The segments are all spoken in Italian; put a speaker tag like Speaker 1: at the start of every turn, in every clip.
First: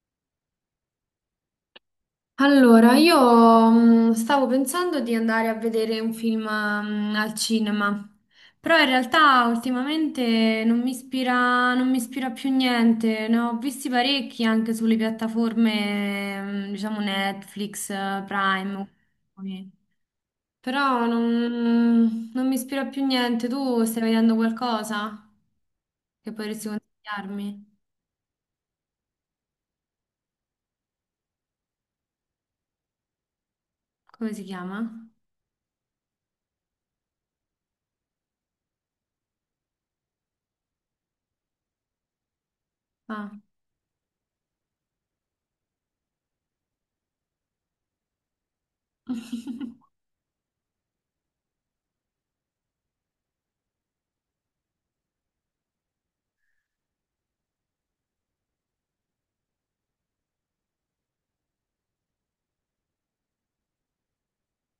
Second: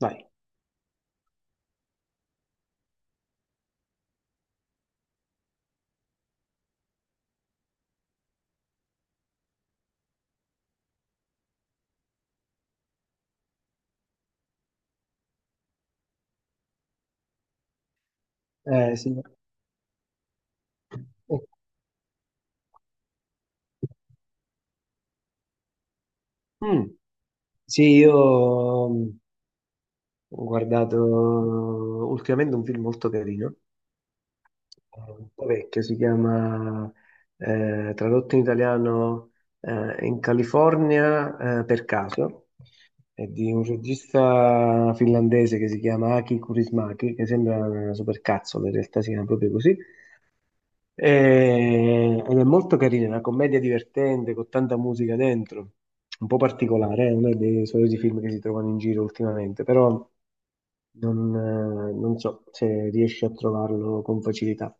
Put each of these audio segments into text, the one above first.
Speaker 1: Vai.
Speaker 2: Allora, io stavo pensando di andare a vedere un film al cinema, però in realtà ultimamente non mi ispira più niente. Ne ho visti parecchi anche sulle piattaforme, diciamo Netflix, Prime,
Speaker 1: Sì.
Speaker 2: ok. Però
Speaker 1: Eh,
Speaker 2: non mi ispira più niente. Tu stai vedendo qualcosa che potresti
Speaker 1: mm.
Speaker 2: consigliarmi?
Speaker 1: Sì, io ho guardato ultimamente un film molto carino,
Speaker 2: Come si chiama?
Speaker 1: un po' vecchio, si chiama, tradotto in italiano, In California, per caso, è
Speaker 2: Ah.
Speaker 1: di un regista finlandese che si chiama Aki Kaurismäki, che sembra una supercazzola, in realtà si chiama proprio così. Ed è molto carina, è una commedia divertente con tanta musica dentro, un po' particolare, è uno dei soliti film che si trovano in giro ultimamente, però non so se riesci a trovarlo con facilità.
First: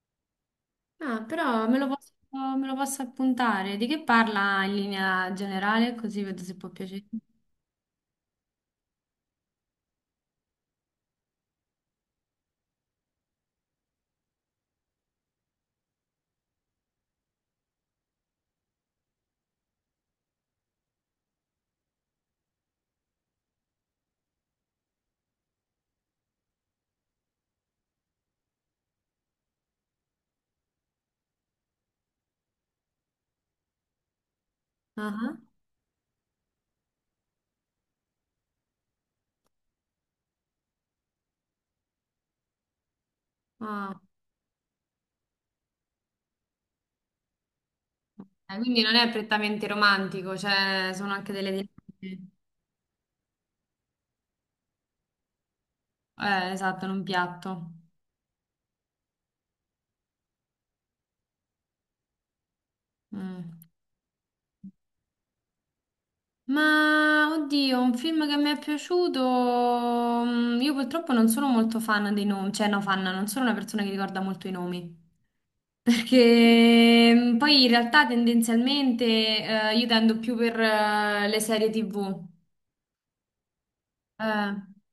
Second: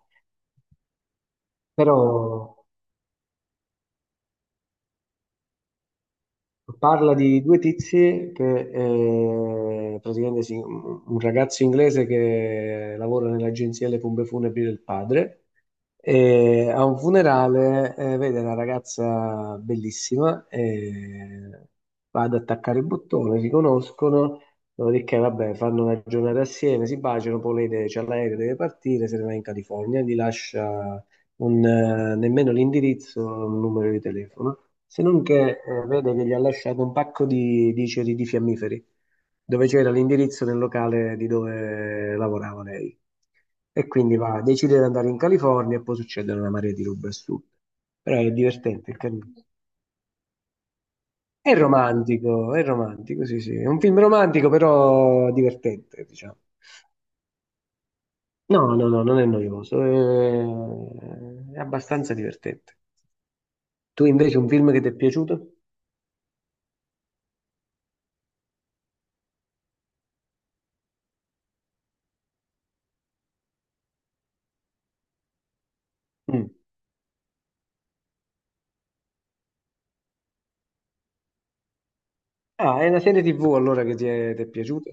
Speaker 2: Ah, però
Speaker 1: Però
Speaker 2: me lo posso appuntare. Di che parla in linea generale? Così vedo se può piacere.
Speaker 1: parla di due tizi che praticamente sì, un ragazzo inglese che lavora nell'agenzia delle pompe funebri del padre e a un funerale vede una ragazza bellissima e va ad attaccare il bottone, si conoscono. Dopodiché vabbè, fanno una giornata assieme, si baciano, poi lei c'ha l'aereo, deve partire, se ne va in California, gli lascia nemmeno l'indirizzo, un numero di telefono, se non
Speaker 2: Ah,
Speaker 1: che vedo che gli ha lasciato un pacco di ceri di fiammiferi, dove c'era l'indirizzo del locale di dove lavorava lei. E
Speaker 2: ah.
Speaker 1: quindi va, decide di andare in California e poi succedono una marea di robe assurde. Però è
Speaker 2: Quindi
Speaker 1: divertente,
Speaker 2: non
Speaker 1: è
Speaker 2: è
Speaker 1: carino.
Speaker 2: prettamente romantico, cioè sono anche delle dinamiche.
Speaker 1: È romantico, sì, sì. È un film romantico, però divertente, diciamo.
Speaker 2: Esatto, in un piatto.
Speaker 1: No, no, no, non è noioso, è abbastanza divertente.
Speaker 2: Mm.
Speaker 1: Tu invece un film che ti è piaciuto?
Speaker 2: Ma oddio, un film che mi è piaciuto. Io purtroppo non sono molto fan dei nomi, cioè no, fan, non sono una persona che ricorda molto i nomi.
Speaker 1: Mm.
Speaker 2: Perché poi in realtà tendenzialmente io tendo più per le serie TV.
Speaker 1: Ah, è una serie TV allora che ti è
Speaker 2: Eh,
Speaker 1: piaciuta?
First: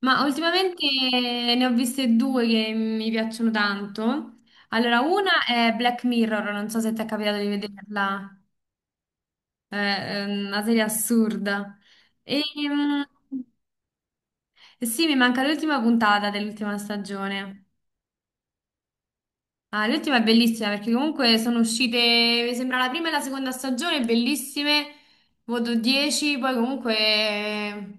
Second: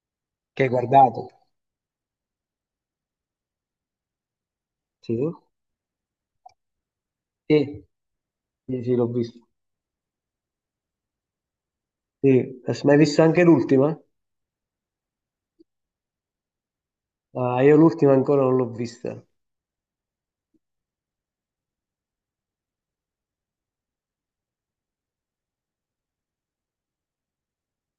Speaker 2: Ma
Speaker 1: Che hai
Speaker 2: ultimamente
Speaker 1: guardato?
Speaker 2: ne ho viste due che mi piacciono tanto. Allora,
Speaker 1: Sì.
Speaker 2: una è Black Mirror, non so se ti è capitato di
Speaker 1: Sì,
Speaker 2: vederla.
Speaker 1: sì, sì, l'ho vista.
Speaker 2: È una serie assurda. E,
Speaker 1: Sì. Ma hai
Speaker 2: mm,
Speaker 1: visto anche l'ultima?
Speaker 2: Sì, mi manca l'ultima puntata dell'ultima
Speaker 1: Ah,
Speaker 2: stagione.
Speaker 1: io l'ultima ancora non l'ho vista.
Speaker 2: Ah, l'ultima è bellissima perché comunque sono uscite, mi sembra la prima e la seconda stagione, bellissime, voto 10. Poi comunque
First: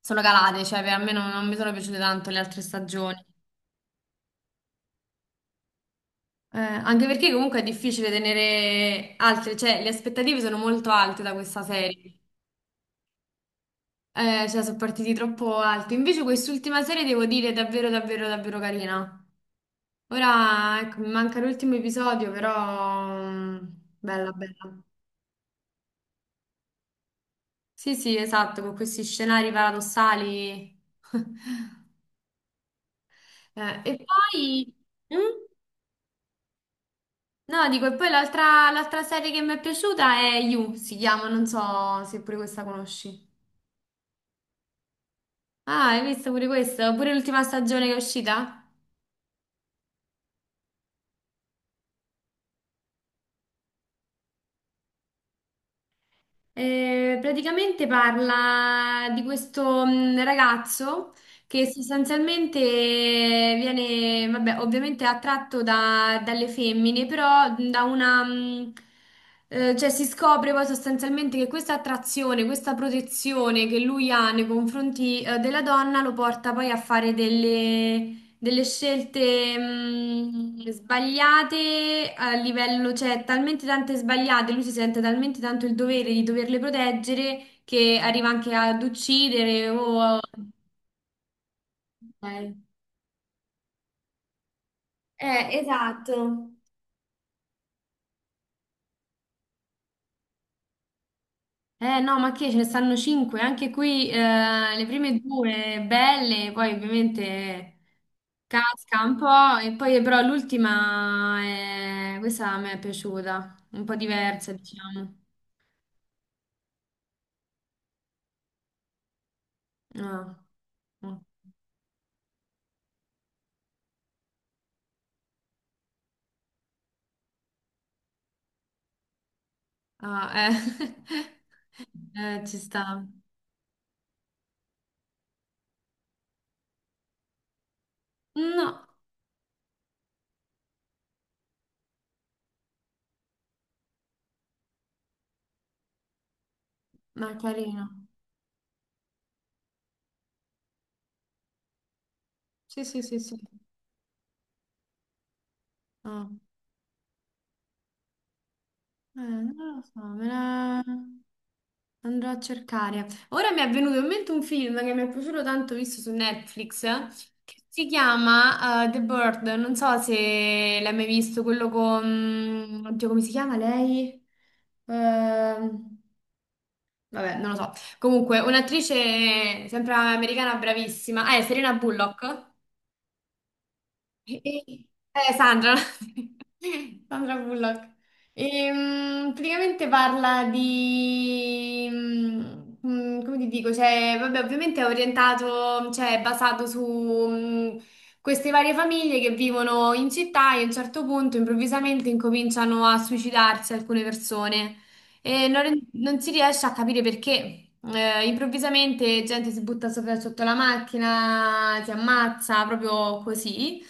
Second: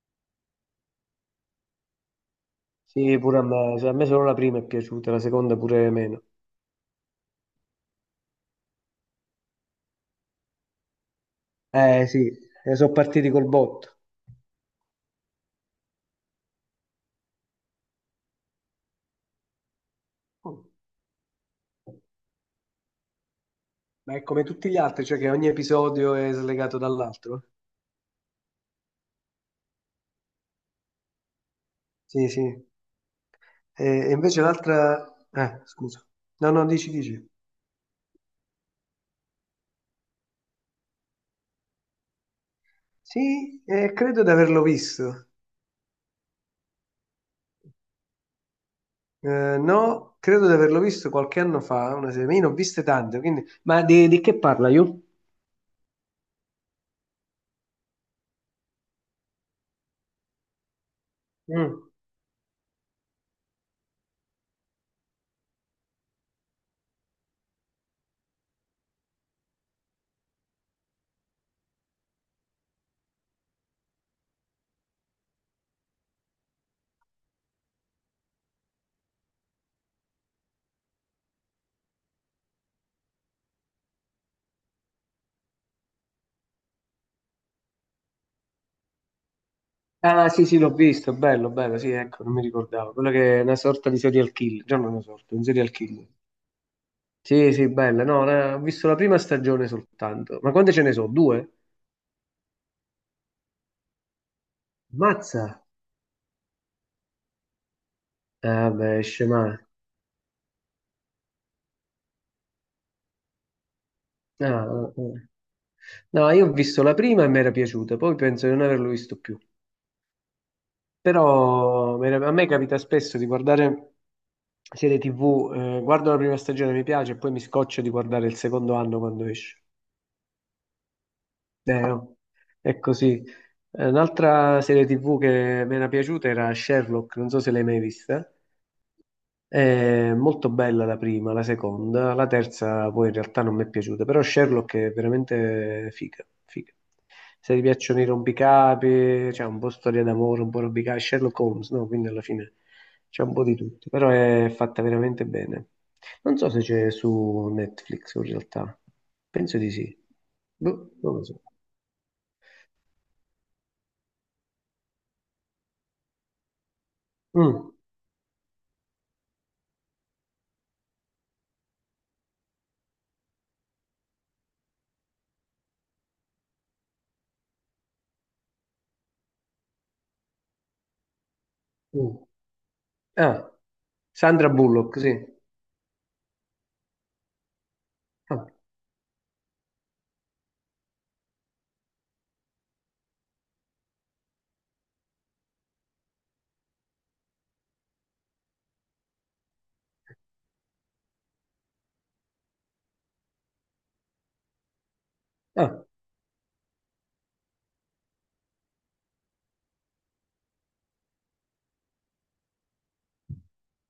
Speaker 2: sono calate, cioè per me non mi sono piaciute tanto le altre
Speaker 1: Sì,
Speaker 2: stagioni.
Speaker 1: pure a me, cioè, a me solo la prima è piaciuta, la seconda pure meno.
Speaker 2: Anche perché comunque è difficile tenere altre, cioè le aspettative sono molto alte da questa
Speaker 1: Eh
Speaker 2: serie.
Speaker 1: sì, sono partiti col botto.
Speaker 2: Cioè sono partiti troppo alti. Invece quest'ultima serie devo dire è davvero, davvero, davvero carina.
Speaker 1: Mm.
Speaker 2: Ora, ecco, mi manca l'ultimo episodio, però
Speaker 1: Ma è
Speaker 2: bella,
Speaker 1: come tutti gli
Speaker 2: bella.
Speaker 1: altri, cioè che ogni episodio è slegato dall'altro?
Speaker 2: Sì, sì, esatto, con questi scenari paradossali.
Speaker 1: Sì, sì. E
Speaker 2: E
Speaker 1: e invece
Speaker 2: poi.
Speaker 1: l'altra...
Speaker 2: Mm?
Speaker 1: Scusa. No, no, dici, dici.
Speaker 2: No, dico, e poi l'altra serie che mi è piaciuta è You, si chiama, non so se pure questa conosci.
Speaker 1: Sì, credo di averlo visto.
Speaker 2: Ah, hai visto pure questa? Pure l'ultima stagione che è uscita?
Speaker 1: No, credo di averlo visto qualche anno fa, una serie. Ma io ne ho viste tante, quindi... Ma di che parla io?
Speaker 2: Praticamente parla di questo ragazzo che
Speaker 1: Mm.
Speaker 2: sostanzialmente viene, vabbè, ovviamente attratto dalle femmine, però da una, cioè si scopre poi sostanzialmente che questa attrazione, questa protezione che lui ha nei confronti, della donna lo porta poi a fare delle scelte sbagliate a livello, cioè talmente tante sbagliate, lui si sente talmente tanto il dovere di doverle proteggere che arriva anche ad uccidere o
Speaker 1: Ah, sì, sì, l'ho visto, bello, bello, sì, ecco, non mi
Speaker 2: Eh,
Speaker 1: ricordavo. Quello che è una sorta di serial killer, già non una sorta, un serial killer.
Speaker 2: esatto.
Speaker 1: Sì, sì, bella, no, ho visto la prima stagione soltanto. Ma quante ce ne sono? Due?
Speaker 2: Eh no, ma che ce ne stanno cinque. Anche qui le prime
Speaker 1: Mazza!
Speaker 2: due belle, poi ovviamente
Speaker 1: Ah, beh,
Speaker 2: casca un
Speaker 1: scema.
Speaker 2: po', e poi però l'ultima, questa a me è piaciuta, un po'
Speaker 1: Ah,
Speaker 2: diversa,
Speaker 1: ah, ah.
Speaker 2: diciamo.
Speaker 1: No, io ho visto la prima e mi era piaciuta, poi penso di non averlo visto più.
Speaker 2: Ah, mm.
Speaker 1: Però a me capita spesso di guardare serie TV, guardo la prima stagione, mi piace, e poi mi scoccio di guardare il secondo anno quando esce.
Speaker 2: Ah, eh.
Speaker 1: No.
Speaker 2: Ci
Speaker 1: È
Speaker 2: sta.
Speaker 1: così. Un'altra serie TV che mi era piaciuta era Sherlock, non so se l'hai mai vista.
Speaker 2: No,
Speaker 1: È molto bella la prima, la seconda, la terza poi in realtà non mi è piaciuta, però Sherlock è veramente figa, figa.
Speaker 2: ma è
Speaker 1: Se ti piacciono i
Speaker 2: carino.
Speaker 1: rompicapi, c'è un po' storia d'amore, un po' rompicapi, Sherlock Holmes, no? Quindi alla fine
Speaker 2: Sì, sì, sì,
Speaker 1: c'è un
Speaker 2: sì.
Speaker 1: po' di tutto, però è fatta veramente bene.
Speaker 2: Ah.
Speaker 1: Non so se c'è su Netflix in realtà, penso di
Speaker 2: Non lo
Speaker 1: sì.
Speaker 2: so, me la
Speaker 1: Boh, non lo so.
Speaker 2: andrò a cercare. Ora mi è venuto in mente un film che mi è piaciuto tanto, visto su Netflix, che
Speaker 1: Mm,
Speaker 2: si chiama The Bird. Non so se l'hai mai visto, quello con, oddio, come si chiama lei? Ehm, Vabbè, non lo so. Comunque, un'attrice sempre americana bravissima. Ah, è Serena
Speaker 1: mm.
Speaker 2: Bullock.
Speaker 1: Ah, Sandra
Speaker 2: Eh,
Speaker 1: Bullock, sì.
Speaker 2: Sandra. Sandra Bullock.
Speaker 1: Ah,
Speaker 2: Praticamente parla di come ti dico? Cioè, vabbè, ovviamente è orientato, cioè è basato su mm, queste varie famiglie che vivono in città e a un certo punto improvvisamente incominciano a suicidarsi alcune persone. E non,
Speaker 1: ah.
Speaker 2: non si riesce a capire perché improvvisamente gente si butta sotto la macchina, si ammazza proprio così.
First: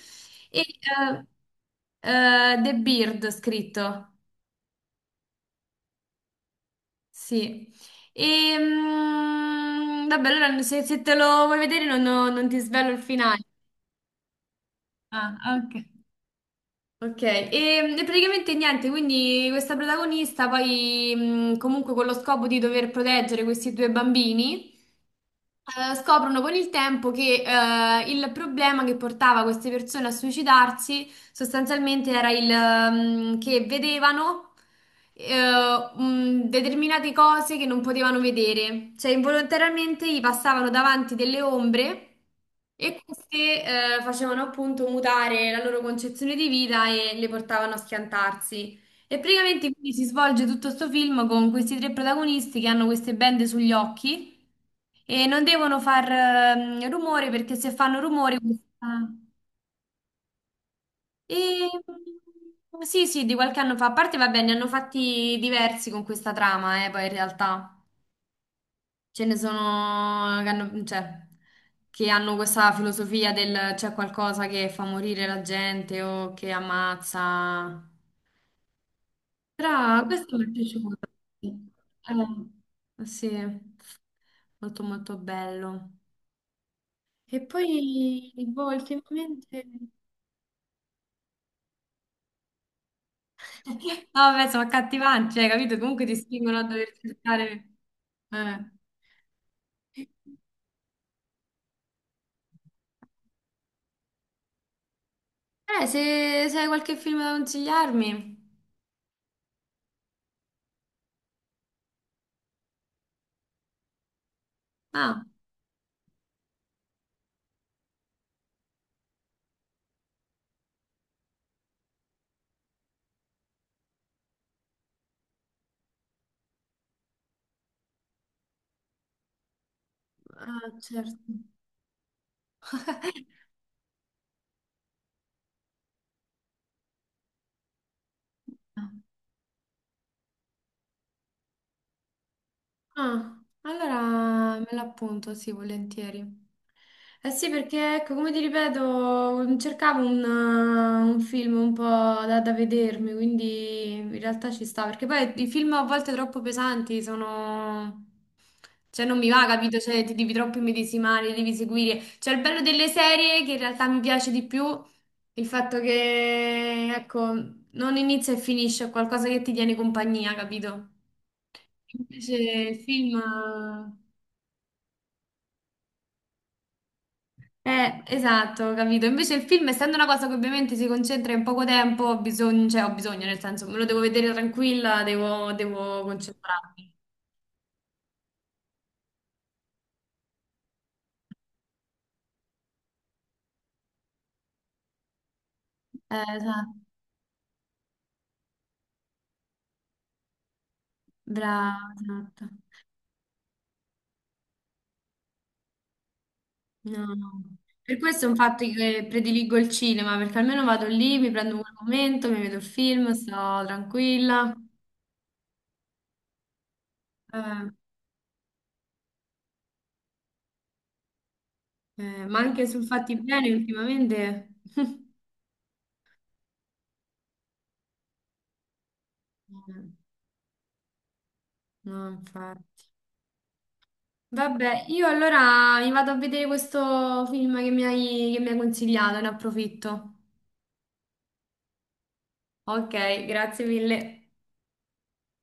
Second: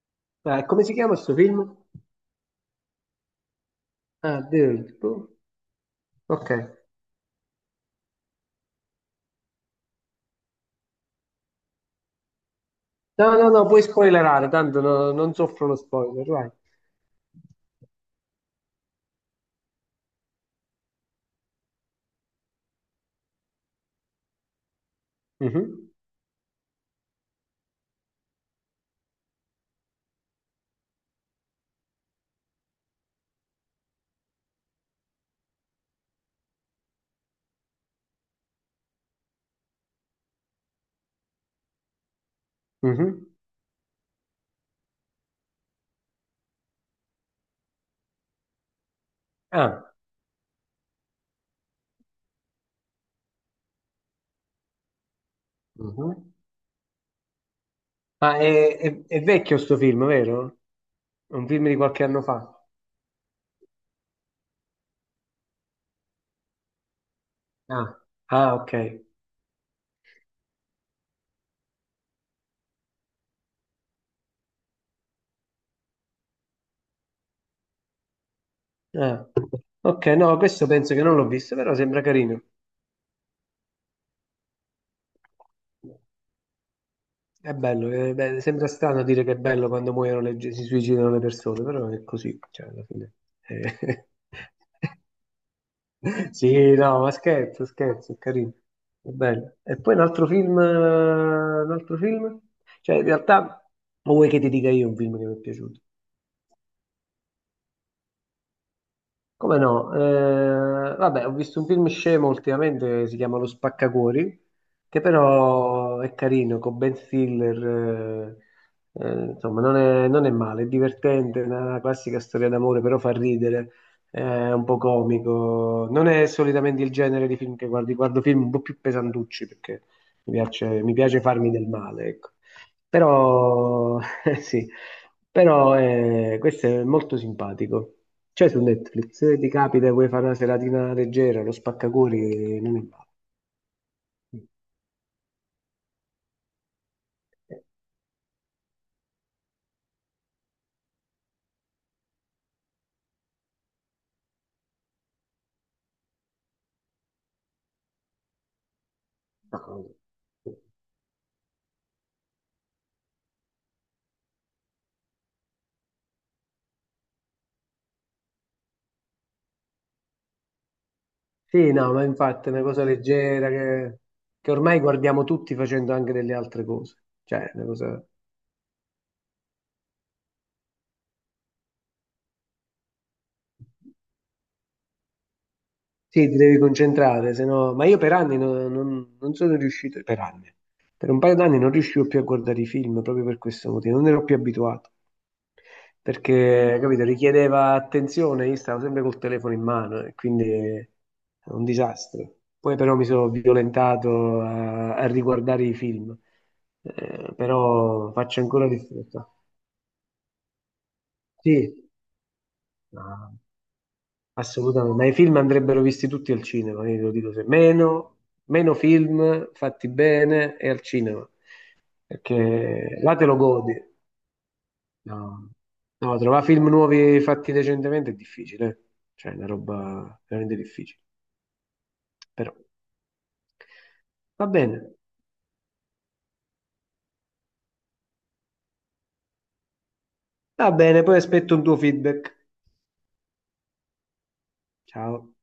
Speaker 2: E
Speaker 1: Ah, come si chiama
Speaker 2: eh,
Speaker 1: questo film?
Speaker 2: The Beard scritto,
Speaker 1: Ah, Dirt. Boh. Ok.
Speaker 2: sì. Vabbè, allora se te lo vuoi vedere non ti svelo il
Speaker 1: No,
Speaker 2: finale.
Speaker 1: no, no, puoi spoilerare, tanto non
Speaker 2: Ah,
Speaker 1: soffro lo
Speaker 2: ok.
Speaker 1: spoiler, vai.
Speaker 2: Ok, e praticamente niente, quindi questa protagonista poi comunque con lo scopo di dover proteggere questi due bambini
Speaker 1: Mhm,
Speaker 2: scoprono con il tempo che il problema che portava queste persone a suicidarsi sostanzialmente era il che vedevano determinate cose che non potevano vedere, cioè involontariamente gli passavano davanti delle ombre e
Speaker 1: mhm.
Speaker 2: queste facevano appunto mutare la loro concezione di vita e le portavano a schiantarsi. E praticamente quindi
Speaker 1: Ah,
Speaker 2: si svolge tutto questo film con questi tre protagonisti che hanno queste bende sugli occhi e non devono far
Speaker 1: mhm.
Speaker 2: rumore perché se fanno
Speaker 1: Ah,
Speaker 2: rumore
Speaker 1: è vecchio sto film, vero? È un film
Speaker 2: E...
Speaker 1: di qualche anno fa.
Speaker 2: Sì, sì, di qualche anno fa. A parte, va bene, ne hanno fatti diversi con questa trama, poi in realtà
Speaker 1: Ah, ah, ok.
Speaker 2: ce ne sono che hanno, cioè, che hanno questa filosofia del c'è qualcosa che fa morire la gente o che ammazza.
Speaker 1: Ah.
Speaker 2: Però
Speaker 1: Ok, no,
Speaker 2: questo mi è
Speaker 1: questo penso
Speaker 2: piaciuto.
Speaker 1: che non l'ho visto, però sembra carino.
Speaker 2: Eh sì, molto molto bello. E
Speaker 1: È bello,
Speaker 2: poi,
Speaker 1: sembra
Speaker 2: boh,
Speaker 1: strano dire che è
Speaker 2: ultimamente.
Speaker 1: bello quando muoiono le, si suicidano le persone, però è così, cioè, alla fine. Eh,
Speaker 2: No, vabbè, sono accattivanti, cioè, capito? Comunque ti spingono a
Speaker 1: Sì,
Speaker 2: dover
Speaker 1: no, ma
Speaker 2: cercare.
Speaker 1: scherzo, scherzo, è carino,
Speaker 2: Eh,
Speaker 1: è bello. E poi un altro film, un altro film? Cioè, in realtà, o vuoi che ti dica io un film che mi è piaciuto?
Speaker 2: se hai qualche film da consigliarmi.
Speaker 1: Come no? Vabbè, ho visto un film scemo ultimamente, si chiama Lo Spaccacuori, che
Speaker 2: Ah,
Speaker 1: però è carino, con Ben Stiller, insomma, non è male, è divertente, è una classica storia d'amore, però fa ridere, è un po' comico. Non è solitamente il genere di film che guardo film un po' più pesantucci, perché
Speaker 2: ah,
Speaker 1: mi piace
Speaker 2: certo.
Speaker 1: farmi del male, ecco. Però, sì, però questo è molto simpatico. C'è su Netflix, se ti capita e vuoi fare una seratina leggera, lo spaccacori non è male.
Speaker 2: Ah, allora me l'appunto, sì, volentieri. Eh sì,
Speaker 1: Eh,
Speaker 2: perché ecco, come ti ripeto, cercavo un film un po' da vedermi, quindi in realtà ci sta, perché poi i film a volte troppo pesanti sono. Cioè non mi va, capito?
Speaker 1: no.
Speaker 2: Cioè ti devi troppo immedesimare, li devi seguire. Cioè il bello delle serie, che in realtà mi piace di più, il fatto che, ecco, non inizia e finisce, è qualcosa che ti tiene compagnia, capito?
Speaker 1: Sì, no, ma
Speaker 2: Invece
Speaker 1: infatti è una
Speaker 2: il
Speaker 1: cosa leggera
Speaker 2: film.
Speaker 1: che ormai guardiamo tutti facendo anche delle altre cose. Cioè, è una cosa...
Speaker 2: Esatto, capito. Invece il film, essendo una cosa che ovviamente si concentra in poco tempo, ho bisogno, cioè ho bisogno, nel senso, me lo devo vedere tranquilla, devo
Speaker 1: Sì, ti devi
Speaker 2: concentrarmi.
Speaker 1: concentrare, se no... Ma io per anni non sono riuscito, per anni, per un paio d'anni non riuscivo più a guardare i film proprio per questo motivo, non ero più abituato,
Speaker 2: Esatto,
Speaker 1: perché, capito, richiedeva attenzione, io stavo sempre col telefono in mano e quindi è un
Speaker 2: brava,
Speaker 1: disastro.
Speaker 2: esatto.
Speaker 1: Poi però mi sono violentato a riguardare i film.
Speaker 2: No, no. Per
Speaker 1: Però
Speaker 2: questo è un
Speaker 1: faccio
Speaker 2: fatto
Speaker 1: ancora
Speaker 2: che
Speaker 1: difficoltà.
Speaker 2: prediligo il cinema, perché almeno vado lì, mi prendo quel
Speaker 1: Sì,
Speaker 2: momento, mi vedo il film,
Speaker 1: ma-
Speaker 2: sto tranquilla.
Speaker 1: assolutamente, ma i film andrebbero visti tutti al cinema, io te lo dico sempre.
Speaker 2: Eh,
Speaker 1: Meno film fatti bene e al cinema,
Speaker 2: ma anche sul
Speaker 1: perché là
Speaker 2: fatti
Speaker 1: te lo
Speaker 2: bene
Speaker 1: godi.
Speaker 2: ultimamente.
Speaker 1: No, no, trovare film nuovi fatti recentemente è difficile, eh, cioè è una
Speaker 2: Eh,
Speaker 1: roba veramente difficile,
Speaker 2: No,
Speaker 1: però
Speaker 2: infatti.
Speaker 1: va bene,
Speaker 2: Vabbè, io allora mi vado a vedere questo film che mi hai consigliato, ne approfitto.
Speaker 1: va bene, poi aspetto un tuo feedback.
Speaker 2: Ok, grazie mille.
Speaker 1: Ciao.